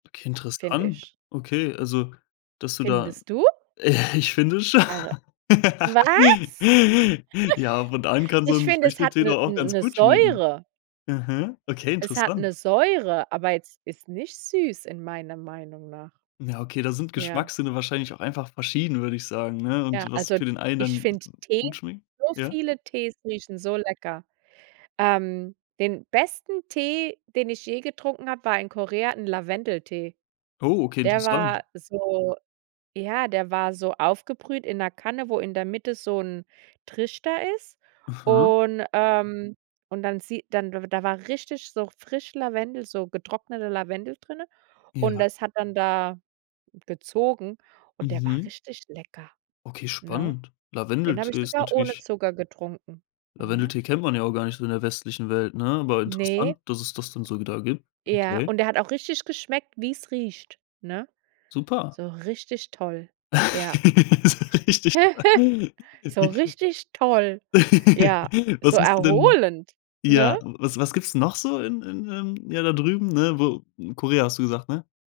Okay, Finde interessant. ich. Okay, also, dass du da Findest du? Ich finde schon Eure was? ja, und allen kann so Ich 'n finde, es hat Früchtetee 'ne doch auch ganz 'ne gut schmecken. Säure. Aha, okay, Es hat interessant. 'ne Säure, aber jetzt ist nicht süß in meiner Meinung nach. Ja, okay, da sind Ja. Geschmackssinne wahrscheinlich auch einfach verschieden, würde ich sagen, ne? Und Ja, was also, für den einen ich dann g finde Tee, gut schmeckt so ja? viele Tees riechen so lecker. Ähm, den besten Tee, den ich je getrunken habe, war in Korea 'n Lavendeltee. Oh, okay, Der interessant. war so ja, der war so aufgebrüht in 'ner Kanne, wo in der Mitte so 'n Trichter ist. Aha. Und, ähm und dann sieht dann da war richtig so frisch Lavendel, so getrockneter Lavendel drin. Und Ja. das hat dann da gezogen und der war Mhm. richtig lecker, Okay, ne? spannend. Den habe ich Lavendeltee ist sogar ohne natürlich Zucker getrunken. Mhm. Lavendeltee kennt man ja auch gar nicht so in der westlichen Welt, ne, aber Ne. interessant, dass es das dann so wieder gibt. Ja, Okay. und der hat auch richtig geschmeckt, wie es riecht, ne? Super. So richtig toll, ja. So richtig. So richtig toll, ja, so Was hast du denn erholend, ja, ne? was was gibt's noch so in in, ähm ja, da drüben, ne, wo Korea hast du gesagt, ne?